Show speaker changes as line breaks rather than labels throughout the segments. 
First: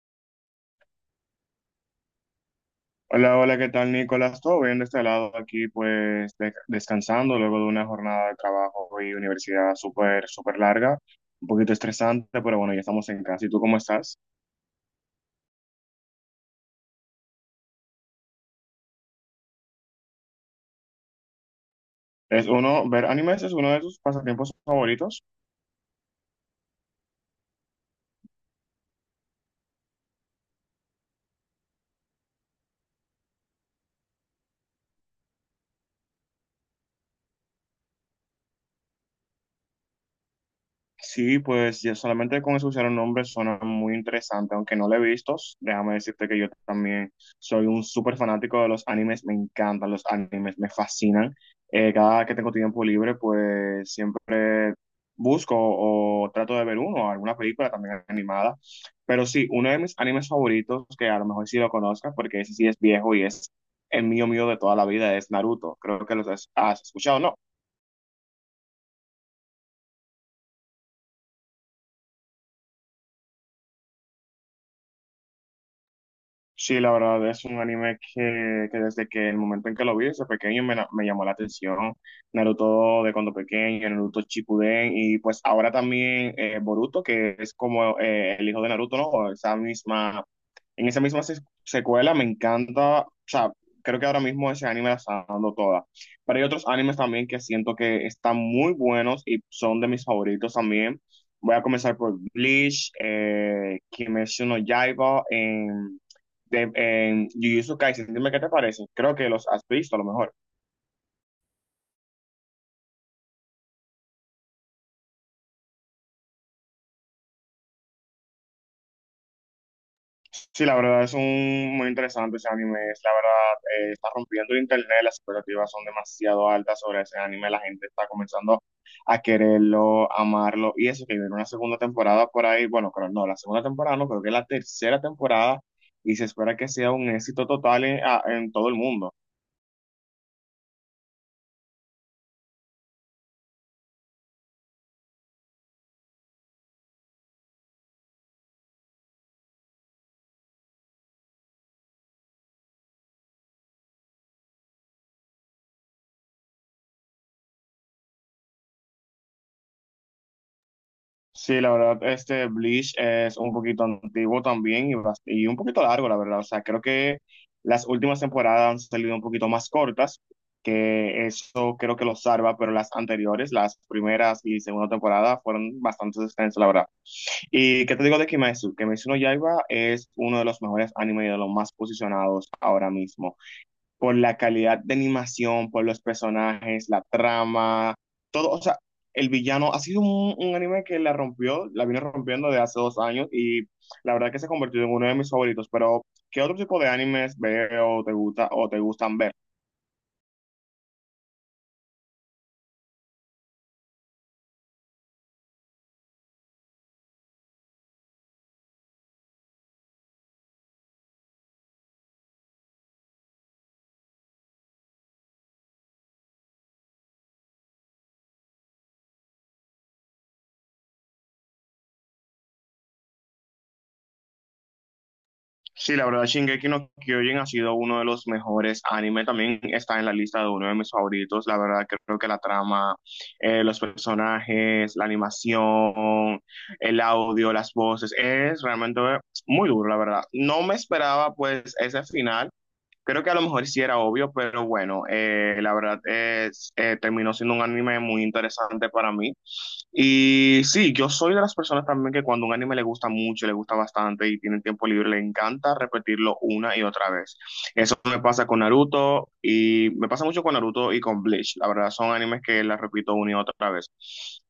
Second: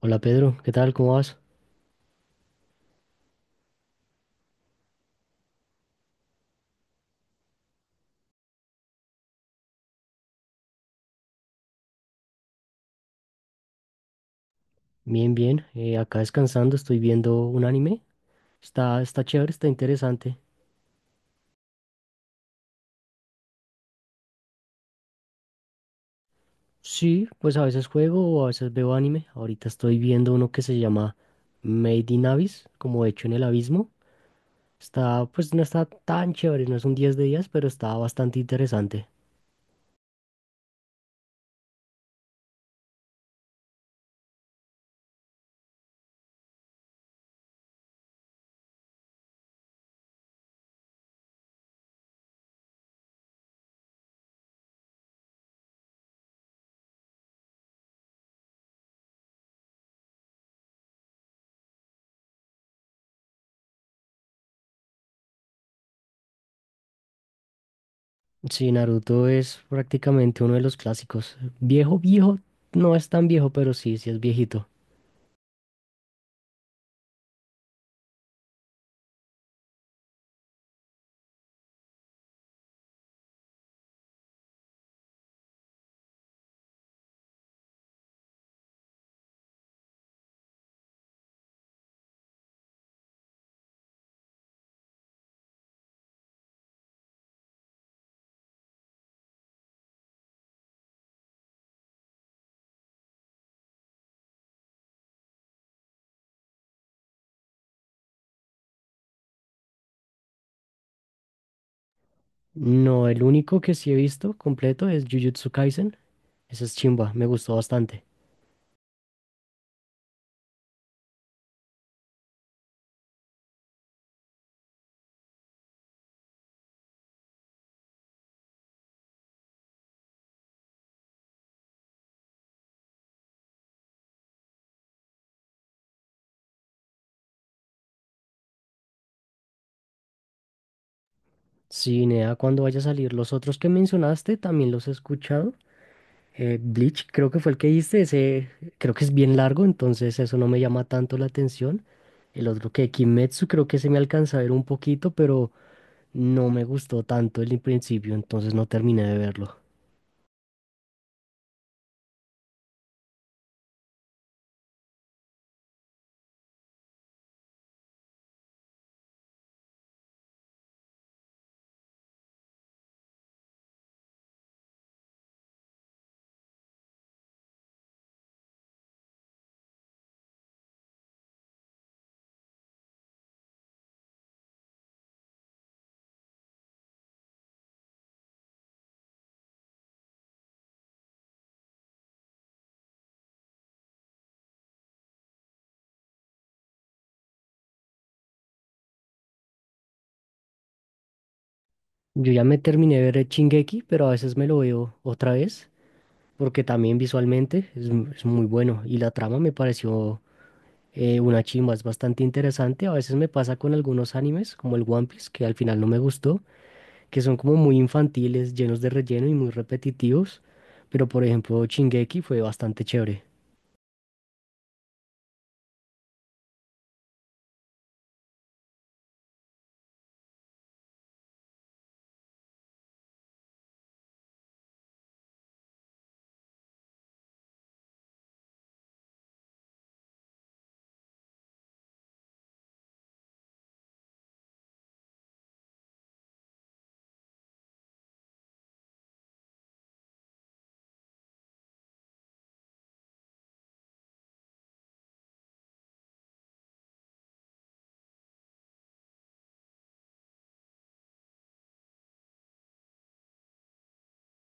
Hola Pedro, ¿qué tal? ¿Cómo vas?
Hola, hola, ¿qué tal, Nicolás? Todo bien de este lado aquí, pues descansando luego de una jornada de trabajo y universidad súper, súper larga, un poquito estresante, pero bueno, ya estamos en casa. ¿Y tú cómo estás?
Bien, bien. Acá descansando, estoy viendo un anime. Está chévere, está interesante.
¿Es uno, ver animes es uno de tus pasatiempos favoritos?
Sí, pues a veces juego o a veces veo anime. Ahorita estoy viendo uno que se llama Made in Abyss, como hecho en el abismo. Está, pues no está tan chévere, no es un 10 de 10, pero está bastante interesante.
Sí, pues ya solamente con escuchar un nombre suena muy interesante, aunque no lo he visto. Déjame decirte que yo también soy un súper fanático de los animes, me encantan los animes, me fascinan. Cada que tengo tiempo libre, pues siempre busco o trato de ver uno, alguna película también animada. Pero sí, uno de mis animes favoritos, que a lo mejor sí lo conozcas, porque ese sí es viejo y es el mío mío de toda la vida, es Naruto. Creo que los has escuchado, ¿no?
Sí, Naruto es prácticamente uno de los clásicos. Viejo, viejo, no es tan viejo, pero sí, sí es viejito.
Sí, la verdad es un anime que desde que el momento en que lo vi desde pequeño me, me llamó la atención. Naruto de cuando pequeño, Naruto Shippuden y pues ahora también Boruto, que es como el hijo de Naruto, ¿no? Esa misma, en esa misma secuela me encanta, o sea, creo que ahora mismo ese anime la está dando toda. Pero hay otros animes también que siento que están muy buenos y son de mis favoritos también. Voy a comenzar por Bleach, Kimetsu no Yaiba de, en Jujutsu Kaisen, dime qué te parece. Creo que los has visto a lo mejor.
No, el único que sí he visto completo es Jujutsu Kaisen. Esa es chimba, me gustó bastante.
Sí, la verdad es un muy interesante ese anime. Es, la verdad, está rompiendo el internet. Las expectativas son demasiado altas sobre ese anime. La gente está comenzando a quererlo, amarlo. Y eso que viene una segunda temporada por ahí. Bueno, creo no, la segunda temporada no, creo que es la tercera temporada. Y se espera que sea un éxito total en, en todo el mundo.
Sí, Nea, cuando vaya a salir, los otros que mencionaste también los he escuchado. Bleach, creo que fue el que hice, ese creo que es bien largo, entonces eso no me llama tanto la atención. El otro que Kimetsu, creo que se me alcanza a ver un poquito, pero no me gustó tanto el principio, entonces no terminé de verlo.
Sí, la verdad, este Bleach es un poquito antiguo también y, y un poquito largo, la verdad. O sea, creo que las últimas temporadas han salido un poquito más cortas, que eso creo que lo salva, pero las anteriores, las primeras y segunda temporada, fueron bastante extensas, la verdad. ¿Y qué te digo de Kimetsu? Kimetsu no Yaiba es uno de los mejores animes y de los más posicionados ahora mismo por la calidad de animación, por los personajes, la trama, todo, o sea, el villano ha sido un anime que la rompió, la vino rompiendo de hace dos años y la verdad que se ha convertido en uno de mis favoritos, pero ¿qué otro tipo de animes veo, o te gusta o te gustan ver?
Yo ya me terminé de ver el Shingeki, pero a veces me lo veo otra vez, porque también visualmente es muy bueno y la trama me pareció una chimba, es bastante interesante. A veces me pasa con algunos animes, como el One Piece, que al final no me gustó, que son como muy infantiles, llenos de relleno y muy repetitivos. Pero por ejemplo, Shingeki fue bastante chévere.
Sí, la verdad, Shingeki no Kyojin ha sido uno de los mejores anime. También está en la lista de uno de mis favoritos. La verdad, creo que la trama, los personajes, la animación, el audio, las voces, es realmente muy duro, la verdad. No me esperaba, pues, ese final. Creo que a lo mejor sí era obvio, pero bueno, la verdad es, terminó siendo un anime muy interesante para mí. Y sí, yo soy de las personas también que cuando un anime le gusta mucho, le gusta bastante y tiene tiempo libre, le encanta repetirlo una y otra vez. Eso me pasa con Naruto y me pasa mucho con Naruto y con Bleach. La verdad, son animes que las repito una y otra vez.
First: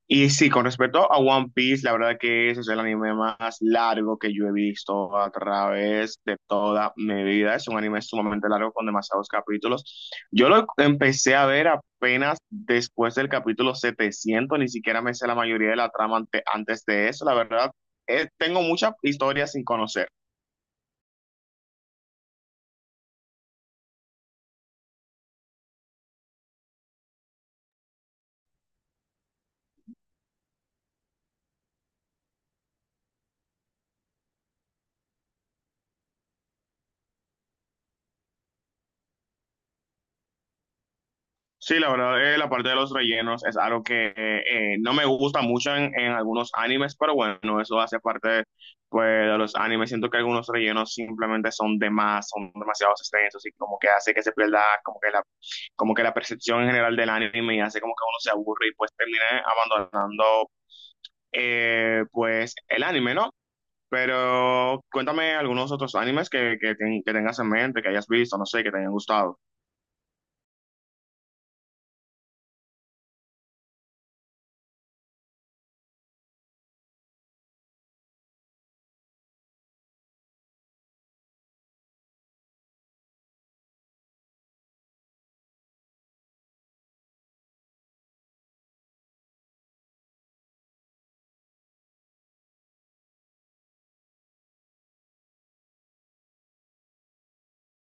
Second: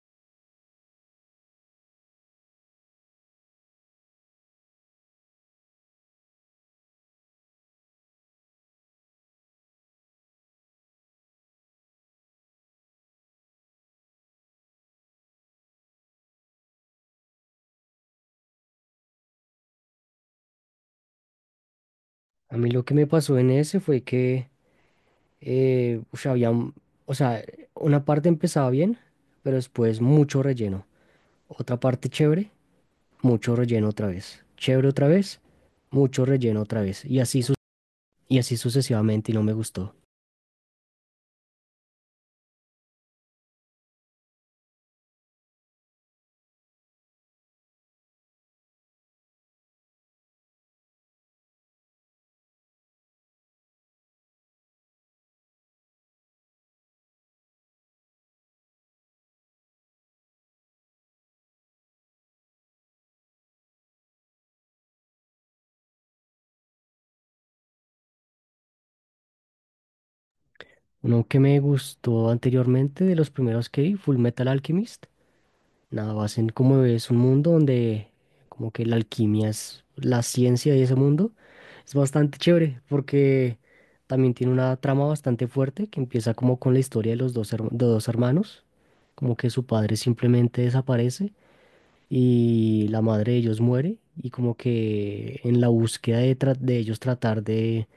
Y sí, con respecto a One Piece, la verdad que ese es el anime más largo que yo he visto a través de toda mi vida. Es un anime sumamente largo con demasiados capítulos. Yo lo empecé a ver apenas después del capítulo setecientos. Ni siquiera me sé la mayoría de la trama antes de eso, la verdad, tengo muchas historias sin conocer.
A mí lo que me pasó en ese fue que, había, o sea, una parte empezaba bien, pero después mucho relleno. Otra parte chévere, mucho relleno otra vez. Chévere otra vez, mucho relleno otra vez. Y así sucesivamente y no me gustó.
Sí, la verdad, la parte de los rellenos es algo que no me gusta mucho en algunos animes, pero bueno, eso hace parte de, pues, de los animes. Siento que algunos rellenos simplemente son de más, son demasiado extensos y como que hace que se pierda como que la percepción en general del anime y hace como que uno se aburre y pues termina abandonando pues el anime, ¿no? Pero cuéntame algunos otros animes que tengas en mente, que hayas visto, no sé, que te hayan gustado.
Uno que me gustó anteriormente, de los primeros que vi, Full Metal Alchemist. Nada más en como es un mundo donde como que la alquimia es la ciencia de ese mundo. Es bastante chévere porque también tiene una trama bastante fuerte que empieza como con la historia de los dos, de dos hermanos, como que su padre simplemente desaparece y la madre de ellos muere y como que en la búsqueda de, de ellos tratar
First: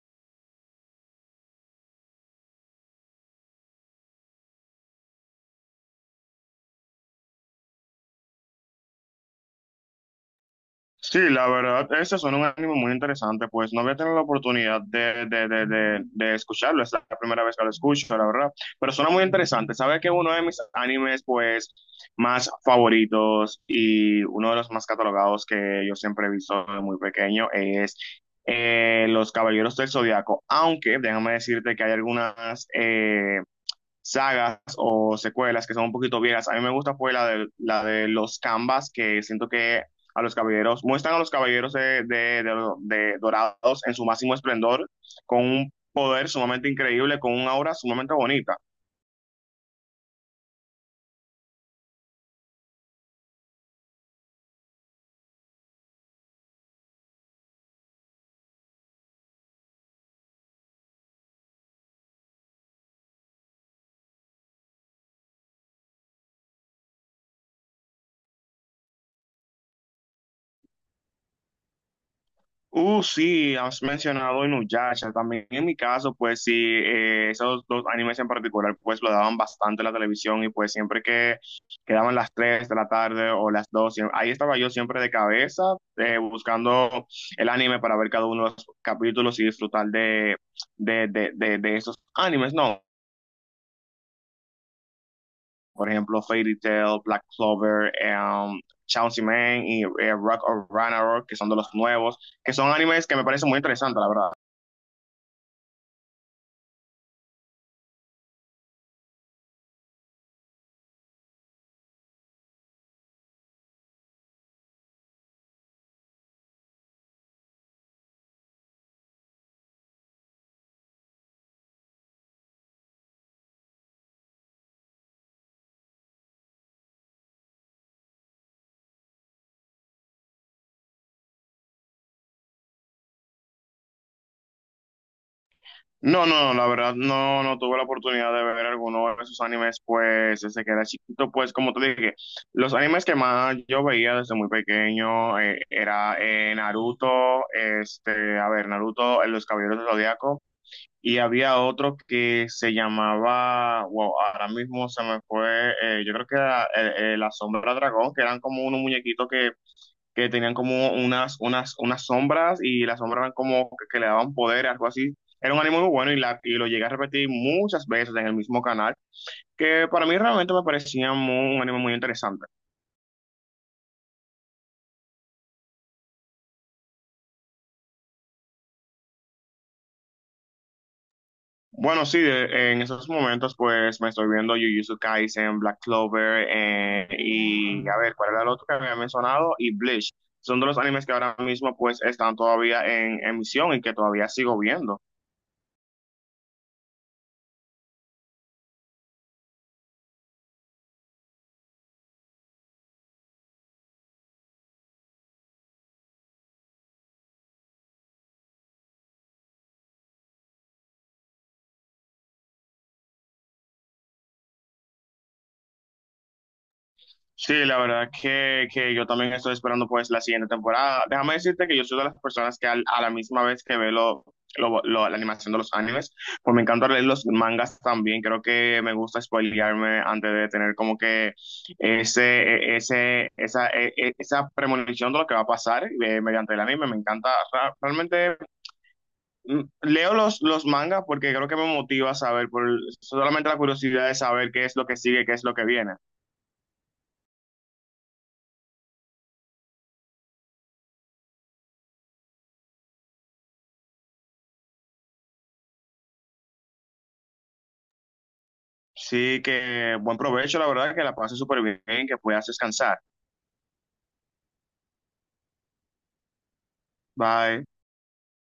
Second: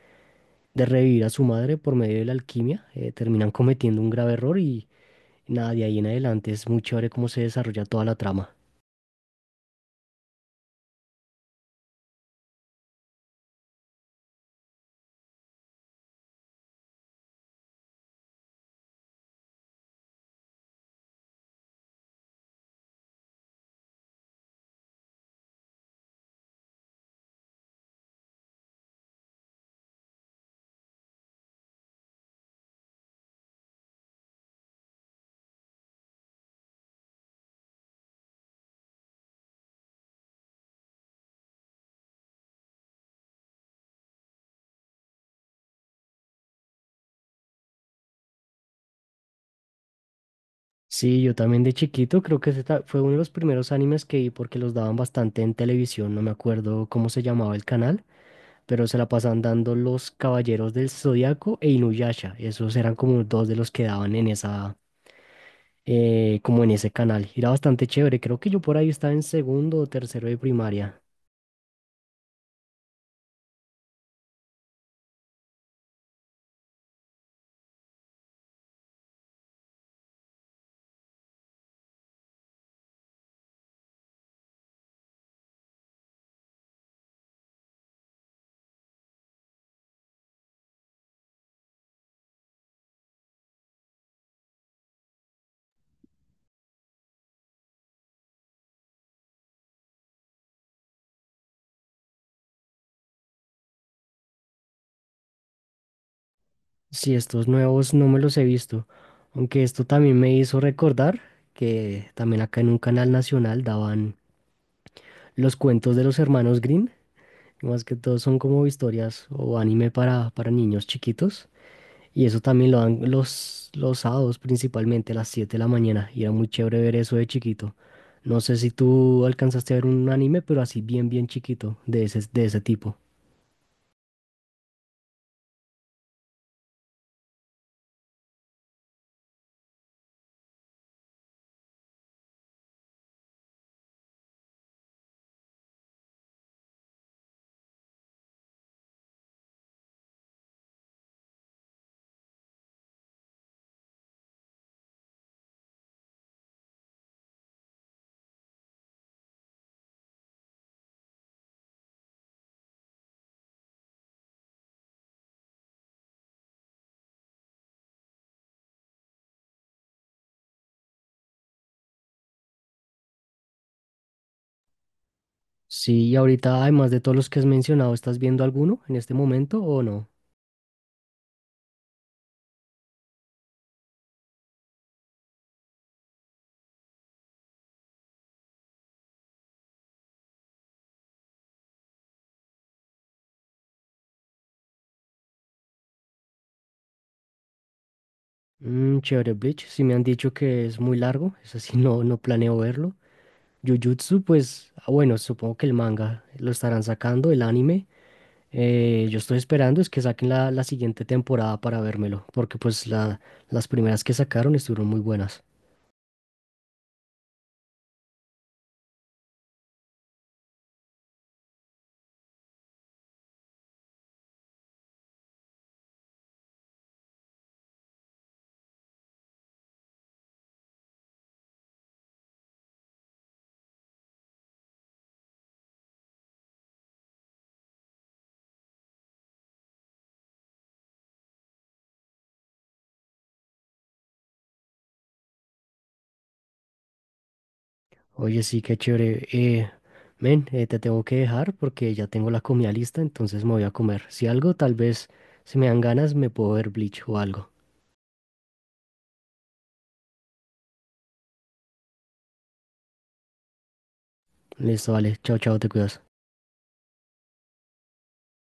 de revivir a su madre por medio de la alquimia, terminan cometiendo un grave error. Nada, de ahí en adelante es muy chévere cómo se desarrolla toda la trama.
Sí, la verdad, este suena un anime muy interesante, pues no había tenido la oportunidad de escucharlo, es la primera vez que lo escucho, la verdad, pero suena muy interesante. Sabe que uno de mis animes, pues, más favoritos y uno de los más catalogados que yo siempre he visto de muy pequeño es Los Caballeros del Zodiaco, aunque déjame decirte que hay algunas, sagas o secuelas que son un poquito viejas. A mí me gusta pues la de los Canvas, que siento que a los caballeros, muestran a los caballeros de, de dorados en su máximo esplendor, con un poder sumamente increíble, con una aura sumamente bonita.
Sí, yo también de chiquito creo que fue uno de los primeros animes que vi porque los daban bastante en televisión, no me acuerdo cómo se llamaba el canal, pero se la pasaban dando Los Caballeros del Zodiaco e Inuyasha. Esos eran como dos de los que daban en esa, como en ese canal. Era bastante chévere, creo que yo por ahí estaba en segundo o tercero de primaria.
Sí, has mencionado Inuyasha. También en mi caso, pues sí, esos dos animes en particular, pues lo daban bastante en la televisión y pues siempre que quedaban las 3 de la tarde o las 2 ahí estaba yo siempre de cabeza buscando el anime para ver cada uno de los capítulos y disfrutar de esos animes, ¿no? Por ejemplo, Fairy Tail, Black Clover, um, Chainsaw Man y Rock of Ragnarok, que son de los nuevos, que son animes que me parecen muy interesantes, la verdad.
Sí, estos nuevos no me los he visto, aunque esto también me hizo recordar que también acá en un canal nacional daban los cuentos de los hermanos Green, más que todo son como historias o anime para niños chiquitos, y eso también lo dan los sábados principalmente a las 7 de la mañana, y era muy chévere ver eso de chiquito. No sé si tú alcanzaste a ver un anime, pero así bien, bien chiquito, de ese tipo.
No, no, la verdad no, no tuve la oportunidad de ver alguno de esos animes, pues desde que era chiquito, pues como te dije, los animes que más yo veía desde muy pequeño era Naruto, este, a ver, Naruto, Los Caballeros del Zodiaco, y había otro que se llamaba, wow, ahora mismo se me fue, yo creo que era La Sombra Dragón, que eran como unos muñequitos que tenían como unas, unas, unas sombras y las sombras eran como que le daban poder, algo así. Era un anime muy bueno y, la, y lo llegué a repetir muchas veces en el mismo canal, que para mí realmente me parecía un anime muy interesante.
Sí, y ahorita, además de todos los que has mencionado, ¿estás viendo alguno en este momento o no?
Bueno, sí, en esos momentos pues me estoy viendo Jujutsu Kaisen, Black Clover, y a ver, ¿cuál era el otro que había mencionado? Y Bleach. Son de los animes que ahora mismo pues están todavía en emisión y que todavía sigo viendo.
Mm, chévere, Bleach. Si me han dicho que es muy largo, es así, no, no planeo verlo. Jujutsu, pues, ah, bueno, supongo que el manga lo estarán sacando, el anime. Yo estoy esperando es que saquen la siguiente temporada para vérmelo, porque pues la, las primeras que sacaron estuvieron muy buenas.
Sí, la verdad que yo también estoy esperando pues la siguiente temporada. Déjame decirte que yo soy de las personas que a la misma vez que veo lo, la animación de los animes, pues me encanta leer los mangas también. Creo que me gusta spoilearme antes de tener como que ese, ese, esa, esa premonición de lo que va a pasar mediante el anime. Me encanta, realmente leo los mangas porque creo que me motiva a saber, por solamente la curiosidad de saber qué es lo que sigue, qué es lo que viene.
Oye, sí, qué chévere. Men, te tengo que dejar porque ya tengo la comida lista, entonces me voy a comer. Si algo, tal vez, si me dan ganas, me puedo ver Bleach o algo.
Sí, que buen provecho, la verdad, que la pases súper bien, que puedas descansar.
Listo, vale. Chao, chao, te cuidas.
Bye.